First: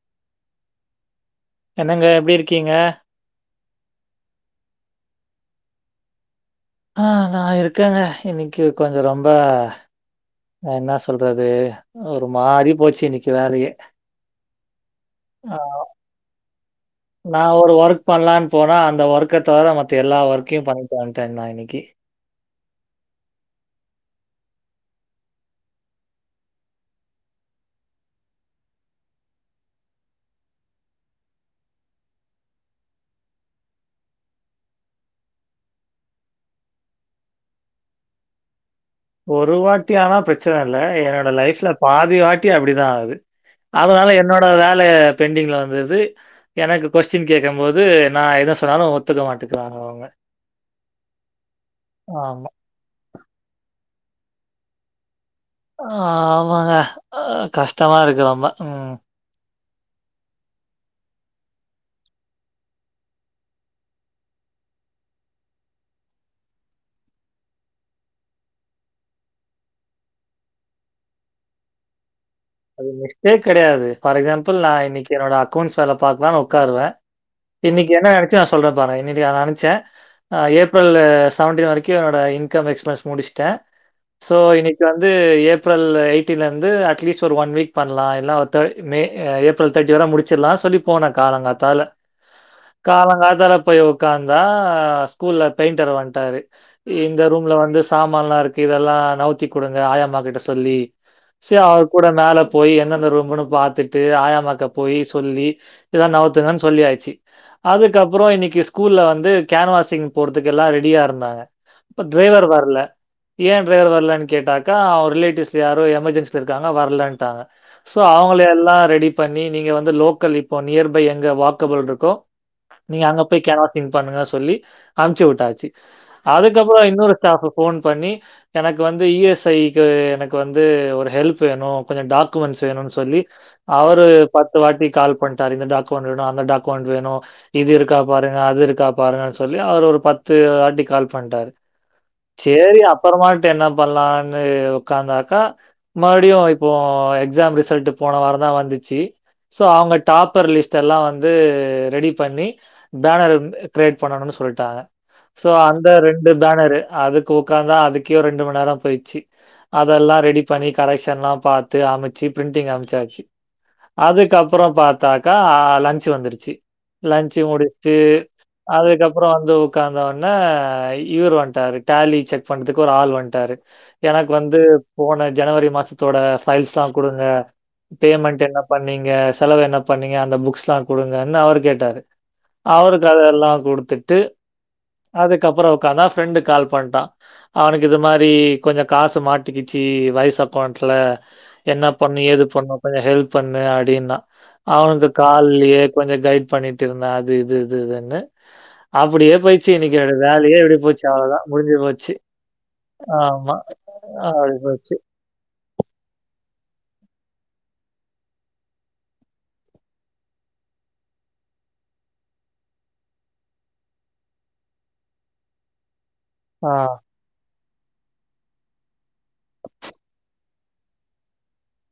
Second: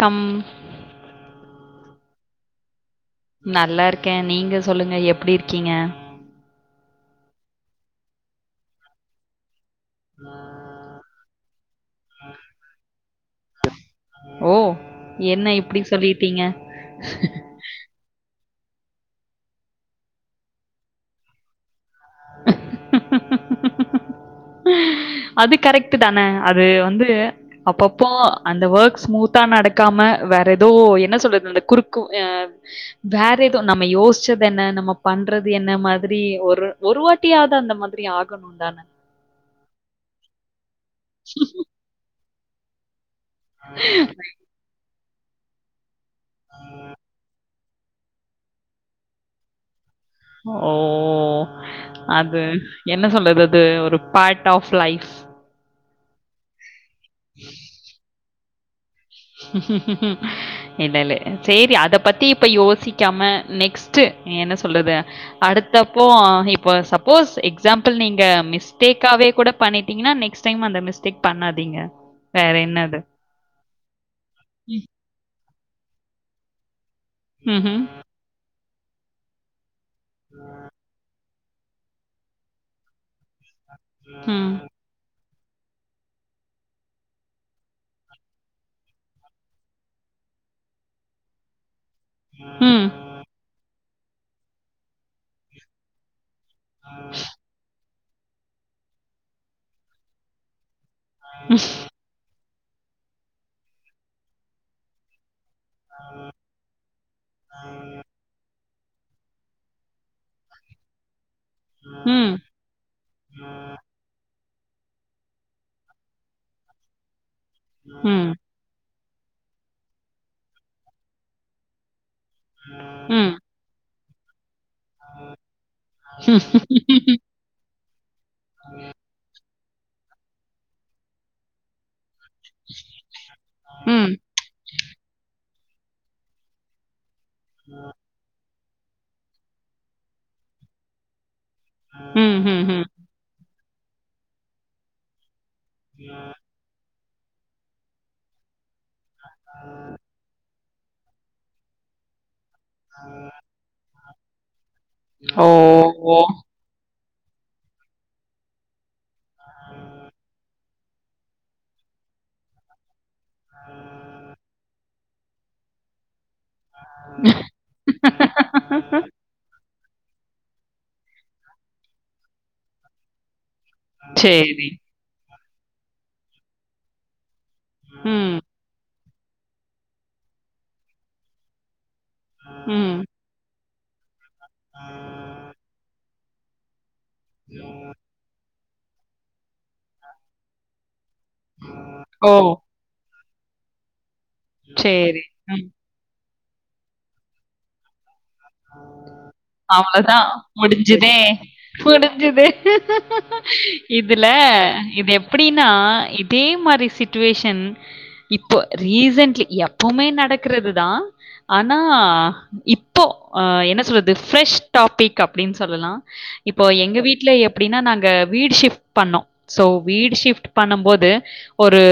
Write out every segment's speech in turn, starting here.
Come என்னங்க எப்புடி இருக்கீங்க நல்லா இருக்கே நீங்க சொல்லுங்க எப்டி இருக்கீங்க ஆ நா இருக்கேங்க இன்னிக்கு கொஞ்சோ ரொம்ப என்னா சொல் றது ஒரு மாறி போச்சு இன்னிக்கு வேலையே ஓ என்ன இப்புடி சொல்லிட்டீங்க நா ஒரு ஒர்க் பண்ணலான்னு போனா அந்த ஒர்க்க தவிர மத்த எல்லா ஒர்க்கையு பண்ணிட்டு வன்ட்டே நா இன்னிக்கு அது கரக்டு தானே அது வந்து அப்பப்போ அந்த ஒர்க் ஸ்மூத்தா நடக்காம வேற எதோ என்ன சொல்றது அந்த குறுக்கு அ வேற எதோ நம்ம யோசிச்சதென்ன நம்ம பண்றது என்ன மாதிரி ஒரு ஒரு வாட்டியாது அந்த மாதிரி ஆகணோ தானே ஒரு வாட்டி ஆனா பிரச்சன இல்ல என்னோட லைஃப்ல பாதி வாட்டி அப்புடிதா ஆகுது அதனால என்னோட வேலை பெண்டிங்ல வந்தது எனக்கு கொஸ்டின் கே க்கு போது நா எத சொன்னாலு ஒத்துக்க மாட்டுக்கிறாங்க அவுங்க ஓ அது ஆமா. என்ன சொல்றது அது ஒரு பார்ட் ஆஃப் லைஃப் ஆமாங்க கஷ்டமா இருக்கு ரொம்போ உம் இல்லல செரி அத பத்தி இப்ப யோசிக்காம நெக்ஸ்ட்டு என்ன சொல்றது அடுத்தப்போ இப்ப சப்போஸ் எக்ஸாம்பிள் நீங்க மிஸ்டேக்காவே கூட பண்ணிட்டீங்கனா நெக்ஸ்ட் டைம் அந்த மிஸ்டேக் பண்ணாதீங்க வேற அது என்னது? மிஸ்டேக் கெடையாது ஃபார் எக்ஸாம்பிள் நா இன்னிக்கு என்னோட அக்கவுண்ட்சு வேல பாக்கலான்னு ஒக்காருவ ம்ஹ்ம். இன்னிக்கு என்ன நெனச்சே நா சொல்றே பாறே இன்னிக்கு நா நெனச்சே அ ஏப்ரல் செவன்டீன் வரைக் கி என்னோட இன்கம் எக்ஸ்பன்ஸ் முடிச்ட்டே சோ ம். இன்னிக் கு வந்து ஏப்ரல் எயிட்டின்ல இருந்து அட்லீஸ்ட் ஒரு ஒன் வீக் பண்லா இல்ல ஒ த மே ஏப்ரல் தேர்ட்டி வர முடிச்சுட்லா சொல்லி போனே காலங்காத்தால ம். காலங்காத்தால போய் உக்காந்தா ஸ்கூல்ல பெயிண்டர் வந்ட்டாரு இந்த ரூம்ல வந்து சாமான்ல்லா இருக்கு இதெல்லா நவுத்தி குடுங்க ஆயாம்மா கிட்ட சொல்லி ம். சரி அவர் கூட மேல போய் எந்தெந்த ரூம்புன்னு பாத்துட்டு ஆயாமாக்க போய் சொல்லி இத நவுத்துங்கன்னு சொல்லி ஆச்சு அதுக்கப்புறோ இன்னைக்கு ஸ்கூல்ல வந்து கேன்வாஷிங் போறதுக்கு எல்லா ரெடியா இருந்தாங்க இப்ப ம். டிரைவர் வர்ல ஏ டிரைவர் வர்லன்னு கேட்டாக்கா அவர் ரிலேட்டிவ்ஸ் யாரோ எமர்ஜென்சில இருக் காங்க வர்லன்ட்டாங்க சோ ம். அவங்கள எல்லா ரெடி பண்ணி நீங்க வந்து லோக்கல் இப்போ நியர் பை எங்க வாக்கபல் இருக்கோ நீங்க அங்க போய் கேனா கிங் பண்ணுங்க சொல்லி அமுச்சு விட்டாச்சு ம். அதுக்கப்புறோ இன்னொரு ஸ்டாஃப் ஃபோன் பண்ணி எனக்கு வந்து இ எஸ் ஐக்கு எனக்கு வந்து ஒரு ஹெல் ப் வேணு கொஞ்சொ டாக்குமெண்ட்ஸ் வேணுனு சொல்லி அவரு ம். பத்து வாட்டி கால் பண்ட்டாரு இந்த டாக்குமெண்ட் வேணு அந்த டாக்குமெண்ட் வேணு இது இருக்கா பாருங்க அது இருக்கா பாருங்க சொல்லி அவர் ஒரு பத்து வாட்டி கால் பண்ட்டாரு சேரி ம்ஹ்ம். அப் புறமாட்டு என்ன பண்லான்னு உக்காந்தாக்கா மறுபடியு இப்போ எக்ஸாம் ரிசல்ட் போன வாரந்தா வந்துச்சு சோ அவங்க டாப்பர் லிஸ் ட்டெல்லா வந்து ரெடி பண்ணி பேனர் கிரியேட் பண்ணணும்னு சொல்லிட்டாங்க சோ அந்த ஓஹோ! ரெண்டு பேனரு அதுக் கு உக்காந்தா அதுக்கே ரெண்டு மணி நேர போயிடுச்சு அதெல்லா ரெடி பண்ணி கரெக்ஷன்ல்லா பாத்து அமச்சு பிரிண்டிங் அனுப்ச்சாச்சு அதுக்கப்புறோ பாத்தாக்கா லன்ச்சு வந்துரு ச்சு லன்ச்சு முடிச்டு அதுக்கப்புறோ வந்து உ க்காந்தவுனே இவர் வந்ட்டாரு டேலி செக் பண்றதுக்கு ஒரு ஆள் வந்டாரு எனக்கு வந்து சரி. போன ஜனவரி மாசத்தோட ஃபைல்ஸ்லா குடுங்க ம். பேமெண்ட் என்ன பண்ணீங்க செலவு என்ன பண்ணீங்க அந்த புக்ஸ்ல்லா குடுங்கன்னு அவரு கேட்டாரு ம். அவருக்கு அதெல்லா குடுத்துட்டு அதுக்கப்புறோ உக்காந்தா ஃப்ரெண்டு கால் பண்ட்டா அவனுக்கு இது மாரி கொஞ்ச காசு மாட்டிக்கிச்சு வயிஸ் அக்கவுண்ட்ல என்ன பண்ணு ஓ! ஏது பண்ணு கொஞ்ச ஹெல்ப் பண்ணு அப்டின்னா அவனுக்கு சரி. ம். கால்லயே கொஞ்ச கைட் பண்ணிட்டு இருந்தே அது இது இது இதுன்னு அப்டியே போயிச்சு இன்னைக்கு எனக்கு அவ்வளவுதான். வேலையே இப்டி போச்சு முடிஞ்சுதே! அவ்ளதா முடிஞ்சு போச்சு முடிஞ்சுது. ஆமா இதுல அப்டி போச்சு. இது எப்டின்னா இதே மாரி சிட்டுவேஷன் இப்போ ரீசன்ட்லி எப்பவுமே நடக்குறது தா ஆனா இப்போ அ என்ன சொல்றது ப்ரெஷ் டாபிக் அப்டின் சொல்லலா இப்போ ஆ. எங்க வீ ட்ல எப்டின்னா நாங்க வீடு ஷிஃப்ட் பண்ணோ சோ வீடு ஷிஃப்ட் பண்ணும் போது ஒரு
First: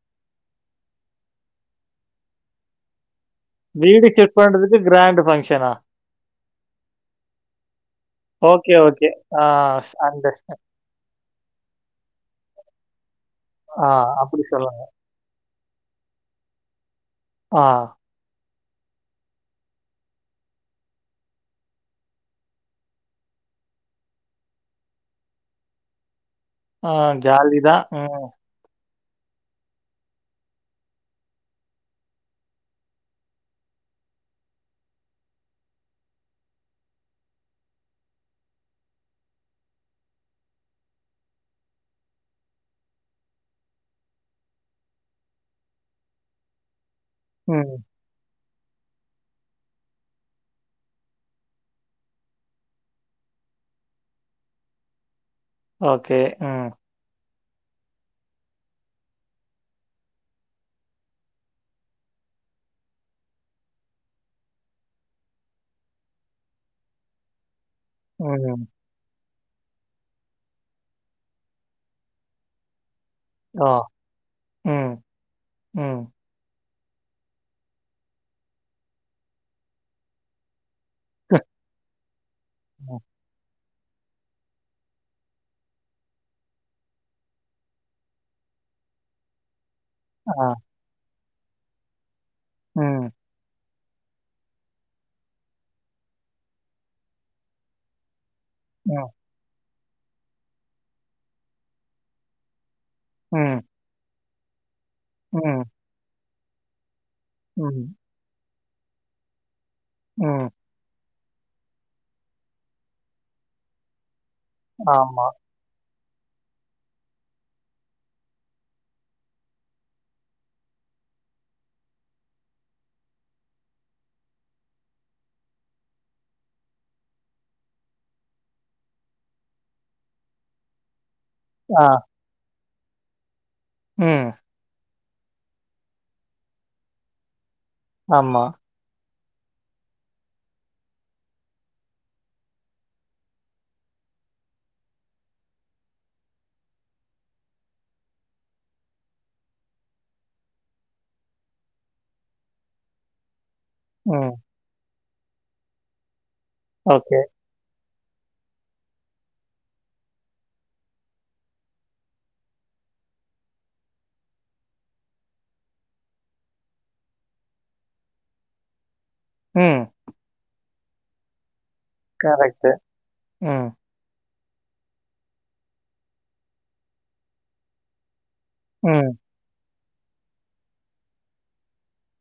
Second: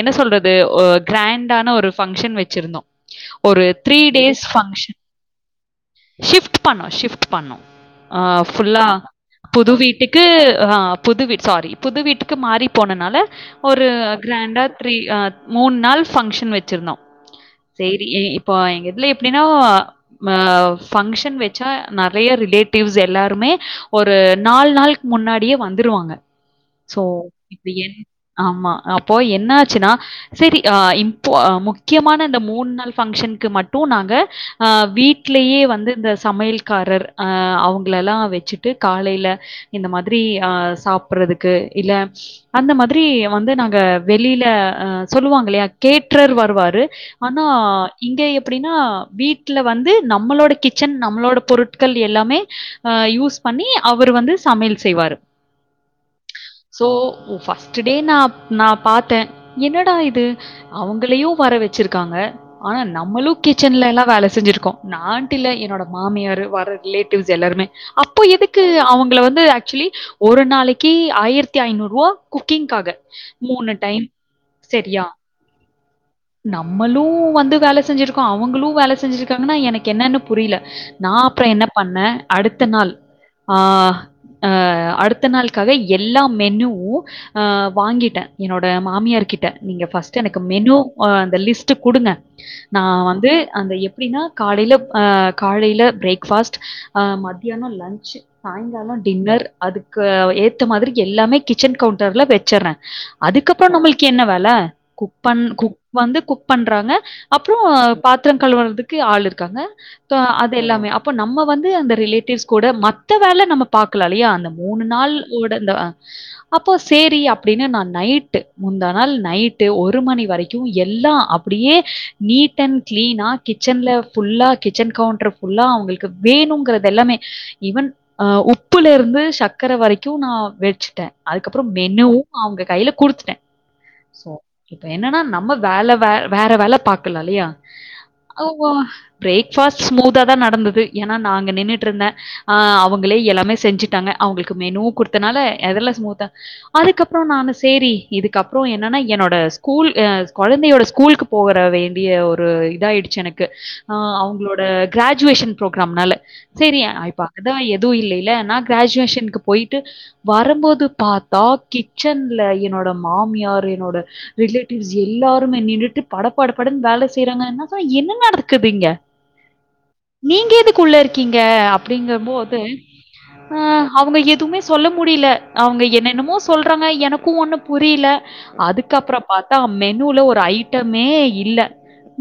என்ன சொல்றது ஒரு கிராண்டான ஒரு ஃபங்க்ஷன் வெச்சிருந்தோ ஒரு த்ரீ வீடு ஷிஃப்ட் டேஸ் பண்றதுக்கு ஃபங்க்ஷன் கிராண்ட் ஃபங்க்ஷனா ஷிஃப்ட் பண்ணோ ஷிஃப்ட் பண்ண ஆ ஓகே, ஃபுல்லா ஓகே. ஆ புது வீட்டுக்கு அண்டர்ஸ்டாண்ட். ஆ புது வீட் சாரி புது வீட்டுக்கு மாறி போனனால ஒரு ஆ அப்டி கிராண்டா சொல்லுங்க. த்ரீ ஆ மூண் நாள் ஃபங்க்ஷன் வெச்சிருந்தோ ஆ, சேரி இப்போ எங்க இதுல எப்டின்னா அ ஃபங்க்ஷன் வெச்சா நறைய ரிலேட்டிவ்ஸ் எல்லாருமே ஒரு நாலு நாளுக்கு முன்னாடியே வந்துருவாங்க ஆ சோ ஜாலி இப்ப தான். என் ம், ஆமா அப்போ என்னாச்சுன்னா செரி அ இப்போ முக்கியமான இந்த மூண் நாள் பஃங்க்ஷனுக்கு மட்டு நாங்க ஆ வீட் லயே வந்து இந்த சமையல்காரர் அ அவங்கள எல்லா வச்சுட்டு காலைல இந்த மாதிரி அ சாப்பறதுக்கு இல்ல அந்த மாதிரி வந்து நாங்க வெளியில அ சொல்லுவாங்க இல்லையா கேட்ரர் வருவாரு ஆனா ம். இங்க எப்டின்னா வீட்ல வந்து நம்மளோட கிச்சன் நம்மளோட பொருட்கள் எல்லாமே அ யூஸ் பண்ணி அவரு வந்து சமையல் செய்வாரு ஓகே ம் தோ ஃபர்ஸ்ட்ட் டே நா நா பார்த்த என்னடா இது அவுங்களையு வர வச்சிருக்காங்க ஆனா நம்மளு கிச்சன்ல எல்லா வேல செஞ்சிருக்கோ நான்ட்டில்ல என்னோட மாமியாரு வர்ற ரிலேட்டிவ்ஸ் எல்லாருமே அப்போ எதுக்கு அவுங்கள வந்து ஆக்சுவலி ஒரு நாளைக்கி ஆயிரத்தி ஐந்நூறு ரூவா குக்கிங்காக மூணு டைம் செரியா ம் நம்மளு வந்து வேல செஞ்சிருக்கோ அவுங்களு வேல செஞ்சிருக்காங்கன்னா எனக்கு என்னன்னு புரில நா அப்றோ என்ன பண்ண அடுத்த நாள் ஆ அ அடுத்த நாளுக்காக எல்லா மெனுவு ஆ வாங்கிட்ட என்னோட மாமியார் கிட்ட நீங்க ஃபஸ்ட் டு எனக்கு மெனு அந்த லிஸ்ட்ட குடுங்க நா வந்து அந்த எப் ப்டின்னா காலைல காலைல பிரேக்ஃபாஸ்ட் மத்தியானோ லன்ச்சு சாய்ங்கால டின்னர் அதுக்கு ஏத்த மாதிரி எல்லாமே கிச்சன் கவுண்டர்ல வெச்சர்ற அதுக்கப்பறோ நம்மளுக்கு என்ன வேல குக் பண் குக் வந்து குக் பண்றாங்க அப்றோ பாத்திரம் கழுவுறதுக்கு ஆள் இருக்காங்க அது எல்லாமே அப்போ நம்ம வந்து அந்த ரிலேட்டிவ்ஸ் கூட மத்த வேல நம்ம பாக்கலா இல்லியா அந்த மூணு நாள் ஆமா. அந்த அ அப்போ சேரி அப்டினு நா நைட்டு முந்தா நாள் நைட்டு ஒரு மணி வரை க்கு எல்லா அப்டியே நீட் அண் கிளீனா கிச்சன்ல ஃபுல்லா கிச்சன் கவுண்டர் ஃபுல்லா அவுங்களுக்கு வேணுங்கிறது எல்லாமே ஈவன் அ உப்புல இருந்து சர்க்கர வரைக்கு நா வெச்சுட்ட அதுக்கப்றோ ஆ. மெனு அவுங்க கையில குடுத்துட்ட ம். சோ இப்ப என்னன்னா நா நம்ம வேல வே வேற வேல பாக்கலா இல்லையா ஆமா. அவுங்க பிரேக்ஃபாஸ்ட் ஸ்மூத்தா தா நடந்தது ஏன்னா நா அங்க நின்னுட்டு இருந்த ஆ அவுங்களே எல்லாமே செஞ்சுட்டாங்க அவுங்களுக்கு மெனு குடுத்தனால அதெல்லா ஸ்மூத்தா அதுக்கப்றோ நானு சேரி இதுக்கப்றோ என்னன்னா என்னோட ஸ்கூல் கொழந்தையோட ஸ்கூலுக்கு போற வேண்டிய ஒரு இதாயிடுச்சி எனக்கு ஆ ம். அவுங்களோட கிராஜுவேஷன் ப்ரோக்ராம்னால செரி ஆ ஓகே. இப்ப அதா எதுவு இல்லைல்ல நா கிராஜுவேஷன்க்கு போயிட்டு வரம்போது பாத்தா கிச்சன்ல என்னோட மாமியார் என்னோட ரிலேட்டிவ்ஸ் எல்லாருமே நின்னுட்டு படப்படப்படன் வேல செய்றாங்க நா சொன்ன என்ன நடக்குது இங்க ம் நீங்க எதுக்கு உள்ள இருக்கீங்க அப்டிங்கபோது கரெக்ட்டு. அ ம். அவுங்க எதுமே சொல்ல முடில அவுங்க என்னென்னமோ சொல்றாங்க எனக்கு ஒண்ணுப் புரில ம். அதுக்கப்பறோ பாத்தா மெனுல ஒரு ஐட்டமே இல்ல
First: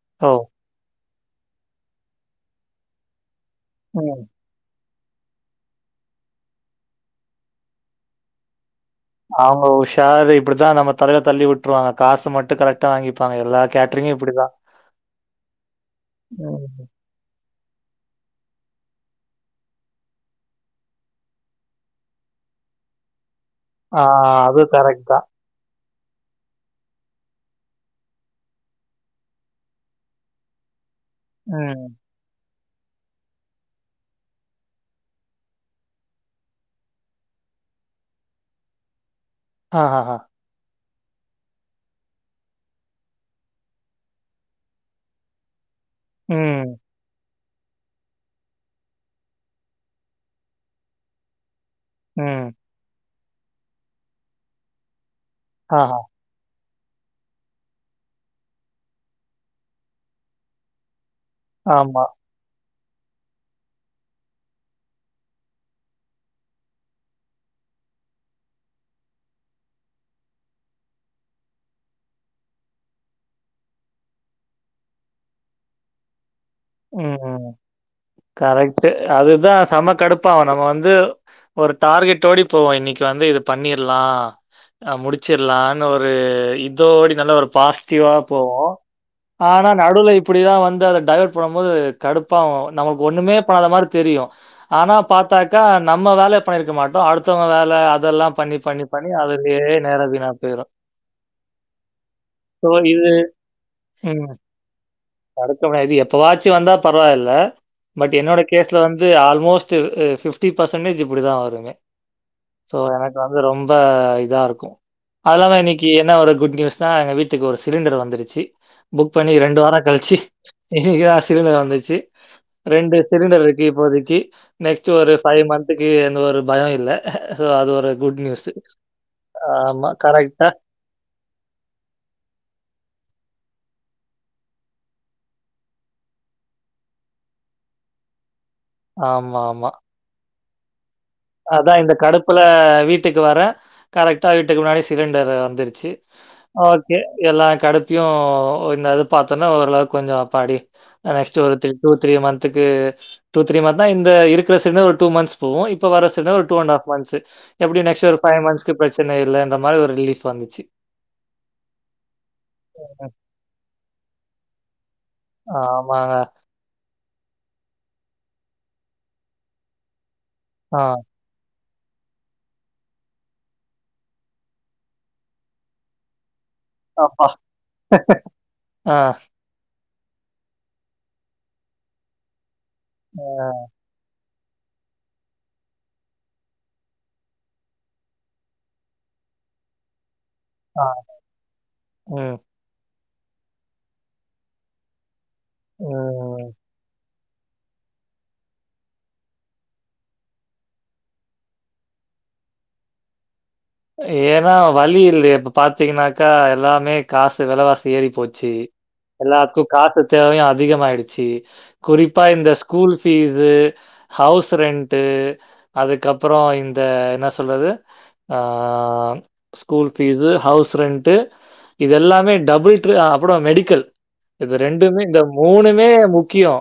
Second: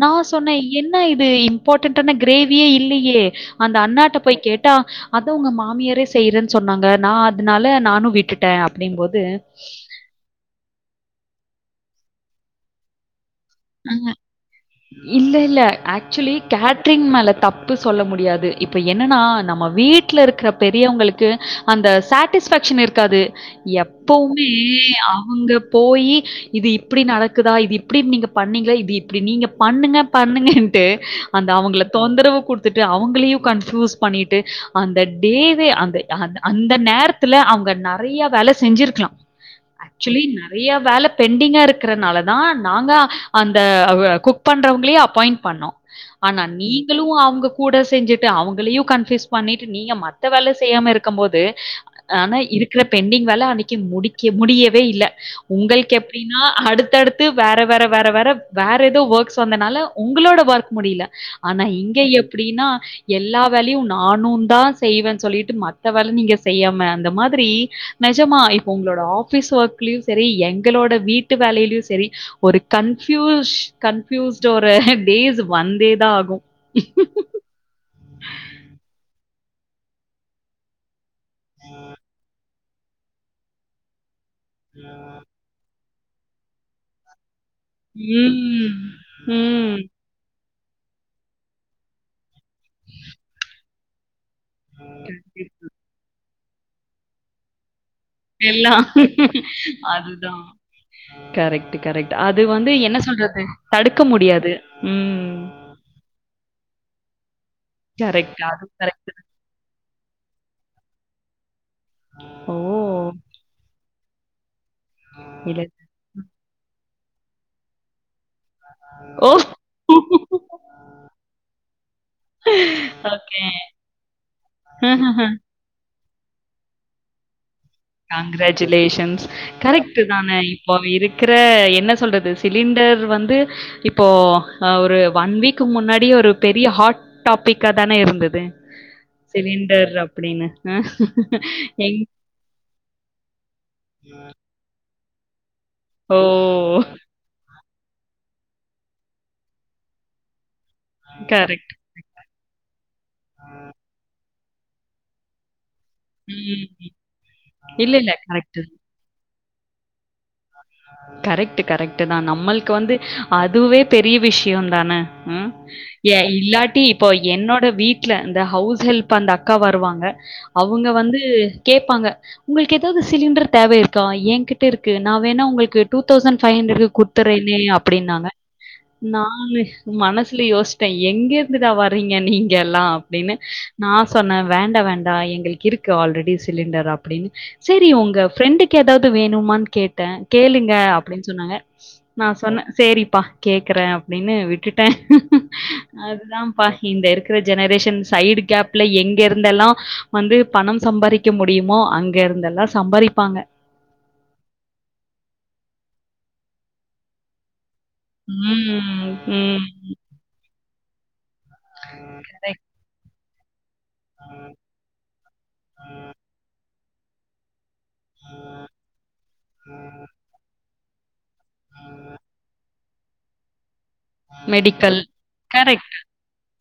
நா ஓ! சொன்ன என்ன இது இம்பார்டட்டான கிரேவியே இல்லயே அந்த அண்ணாட்ட ம். போய் கேட்டா அது உங்க மாமியாரே செய்யறன் சொன்னாங்க நா அதனால நானு விட்டுட்ட அப்டின் போது அவங்க உஷாரு இப்டிதா நம்ம தலைல தள்ளி விட்ருவாங்க காசு மட்டு கரெக்டா வாங்கிப்பாங்க எல்லாத் அ இல்ல இல்ல ஆக்சுலி ம். கேட்ரிங் மேல தப் து சொல்ல முடியாது இப்ப என்னனா நம்ம வீட்லருக்கற பெரியவங்களுக்கு அந்த சாட்டிஸ்ஃபேக்ஷன் இருக்காது ஆ எப்பவுமே அது கரெக்ட் தான். அவுங்கப் போயி இது இப்டி நடக்குதா இது இப்டி நீங்க பண்ணீங்ளா இது இப்டி நீங்க பண்ணுங்க பண்ணுங்கன்ட்டு அந்த அவங்கள ம். தொந்தரவு குடு த்துட்டு அவுங்களையு கன்ப்யூஸ் பண்ணிட்டு அந்த டேவே அந்த அந்த அந்த நேரத் துல அவங்க நறயா வேல செஞ்சிருக்லா ஆஹஹா. ஆக்சுலி நறையா வேல பெண்டிங்கா இருக்கறனாலதா நாங்க அந்த குக் பண்றவங்ளே அப்பாயிண் பண்ணோ ஆனா ம். நீ ங்களு அவுங்க கூட செஞ்சுட்டு அவங்களையு கன்ப்யூஸ் பண்ணிட்டு நீங்க மத்த வேல செய்யாம இருக்கும் போது ஆனா ம். இருக்குற பெண்டிங் வேல அன்னிக்கு முடிக்க முடியவே இல்ல உங்களுக் ஆஹா. எப் டினா அடுத்தடுத்து வேற வேற வே இதுல வேற வேற ஏதோ ஒக்ஸ் வந்தனால உங்களோட ஒர்க் முடியல ஆனா இங்க ஆமா. எப்டினா எல்லா வேலையு நானுந்தா செய்வன் சொல்லிட்டு மத்த வேல நீங்க செய்யாம அந்த மாதிரி நெஜமா இப்ப உங்களோட ஆபீஸ் ஒர்க்லயு சரி எங்களோட வீட்டு வேலைலியு சரி ஒரு கன்ஃபியூஷ் கன்ஃப்யூஸ்ட் ஒரு டேஸ் வந்தேதா ஆகு ம் கரெக்ட் அதுதா செம கடுப்பாவு நம்ம வந்து ஒரு டார்கெட் ஓடி போவோ இன்னைக்கு வந்து இது பண்ணிர்லா ஆ முடிச்சிரலானு ஒரு இதோடி நல்ல ஒரு பாஸ் திவா போவோ ம். ஆனா ம். நடுவுல இப் இப்டிதா வந்து அத டைவர்ட் பண்ணும் போது கடுப்பாகு நமக்கு ஒண்ணுமே பண்ணாத மாரி தெரியு ஆனா கண்டிப்பா. பாத்தாக்கா நம்ம வேல பண்ணியிருக்க மாட்டோ அடுத்தவங்க வேல அதெல்லா பண்ணி பண்ணி எல்லாம். பண்ணி அதுவே நேர வீணா அதுதான். போயிறு கரெக்ட் கரெக்ட் அது வந்து என்ன இது சொல்றது தடுக்க முடியாது ம் [unintelligible] எப்ப வாச்சி வந்தா பரவாயில்ல பட் கரெக்ட். என்னோட அதுவும் கேஸ்ல வந்து கரெக்ட் தான். ஆல்மோஸ்ட் டிவ் ஃபிப்டி பர்செண்டேஜ் இப்டிதா வருங்க ஓ! சோ எனக்கு வந்து ரொம்ப இதா இருக்கு அத இல்லாம இல்ல. இன்னைக்கு கி என்ன ஒரு குட் நியூஸ்னா எங்க வீட்டுக்கு ஒரு சிலிண்டர் வந்துருச்சி புக் ஓ! பண்ணி ரெண்டு வார கழிச்சி இன்னைக்கு தா சிலிண்டர் வந்துச்சி ரெண்டு சிலிண்டர் ஓகே. இருக்கு இப்போதைக்கி நெக்ஸ்ட் ஒரு ஃபைவ் மந்த்க்கு எந்த ஒரு பயோ இல்ல சோ அது ஒரு குட் நியூஸ். கங்ராசுலேஷன்ஸ் ஆமா, கரெக்ட்டு தான கரெக்ட்டா இப் போல அங்க இருக்கிற என்ன சொல்றது சிலிண்டர் வந்து இப்போ ஒரு ஒன் வீக்கு முன்னாடி ஒரு பெரிய ஹாட் டாபிக்கா தான இருந்தது ஆமா, சிலிண்டர் அப்டினு அதா இந்த கடுப்புல வீட்டுக்கு வர கரெக்டா வீட்டுக்கு முன்னாடி சிலிண்டர் வந்துருச்சி ஓ ஓகே எல்லா கடுப்பையு இந்த இது பாத்தோனா ஓரளவுக்கு கொஞ்ச அப்பாடி நெக்ஸ்ட் ஒரு த்ரீ கரெக்ட். டூ த்ரீ மந்த்துக்கு டூ த்ரீ மந்த் இந்த இருக்கிற சிலிண்டர் ஒரு டூ மந்த்ஸ் போகு இப்ப வர சிலிண்டர் ஒரு டூ ம். அண்டு ஹாஃப் மந்த்ஸ் எப்டி இல்ல, நெக்ஸ்ட் இல்ல. ஒரு ஃபைவ் கரெக்ட். மந்த்க்கு பிரச்சன இல்லன்ற மாரி ஒரு ரிலீஃப் வந்துச்சி கரெக்ட் கரெக்ட் தா நம்மளுக்கு வந்து அதுவே பெரிய விஷயந்தான ம் ஆமாங்க. ஏ இல்லாட்டி இப்போ என்னோட வீட்ல இந்த ஹவுஸ் ஹெல்ப் அந்த அக்கா வருவாங்க ஆ, அவுங்க வந்து கேப்பாங்க உங்குளுக்கு எதாவது சிலிண்டர் தேவை இருக்கா ஏங்கிட்ட இருக்கு நா வேணா உங்கள்க்கு டூ தௌசண் ஃபை ஹண்ரடுக்கு அப்பா! குட்த்தர்றேனே அப்படின்னாங்க ஆ, நானு மனசுல யோச்ட்டே எங்க இருந்துடா வரீங்க நீங்க எல்லா அப்டினு. ஆ, நா சொன்னே வேண்டா வேண்டா எங்குளுக்கு இருக்கு ஆல்ரெடி சிலிண்டர் அப்டின்னு சேரி உங்க ஃப்ரெண்டுக்கு எதாவது வேணுமான் கேட் ட்ட கேளுங்க ஆ. அப்டின் சொன்னாங்க நா ம், சொன்னே சேரிப் பா கேக்குறே அப்டின்னு விட்டுட்டே ம். அதுதாம்பா இந்த இரு க்கற ஜெனரேஷன் சைடு கேப்ல எங்க இருந்தெல்லா வந்து பணம் சம்பாரிக்க முடியுமோ அங்க இருந்தெல்லா ஸ் சம்பாரிப்பாங்க. ஏனா வழி இல்லையே இப்ப பாத்தீங்கனாக்கா எல்லாமே காசு வெலவாஸ் ஏறி போச்சி ம், எல்லார்க்கு ம். காசு தேவையு அதிகமாயிடுச்சி குறிப்பா இந்த correct. School fees house rent அதுக்கப்புறோ இந்த என்ன சொல்றது அ ஸ்கூல் ஃபீஸு ஹவுஸ் ரெண்ட்டு இது எல்லாமே டபுள்ட்ரு அ அப்புடோ மெடிக்கல் ட்டு இது மெடிக்கல். ரெண்டுமே இந்த மூணுமே கரெக்ட், முக்கியோ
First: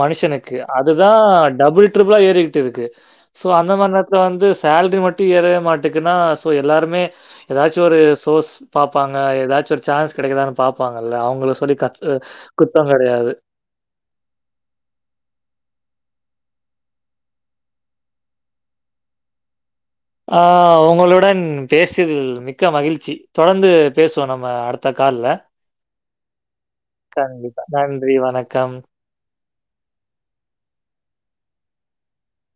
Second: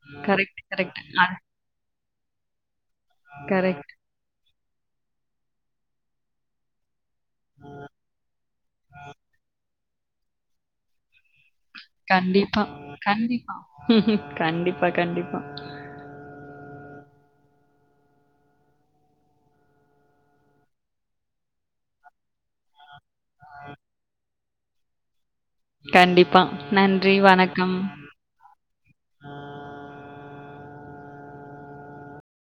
மனுஷனுக்கு கரெக்ட், கரெக்ட். அதுதா அது டபுள் ட்ருபுளா ஏறிக்கிட்டு இருக்கு சோ அந்த கரெக்ட். மாரி நேரத்ல வந்து சேல்ரி மட்டு ஏறவே மாட் டுக்குனா சோ எல்லாருமே எதாச்சு ஒரு சோர்ஸ் பாப்பாங்க எதாச்சு ஒரு சான்ஸ் கெடைக்குதானு பாப்பாங்க இல்ல அவுங்கள சொல்லி தக்கு கண்டிப்பா, குத்தோ கெடையாது. கண்டிப்பா. கண்டிப்பா கண்டிப்பா. ஆ உங்களுடன் பேசியதில் மிக்க மகிழ்ச்சி தொடர்ந்து பேசுவோ நம்ம அடுத் த கால்ல. கண்டிப்பா நன்றி வணக்கம். ன்றி வணக்கம்.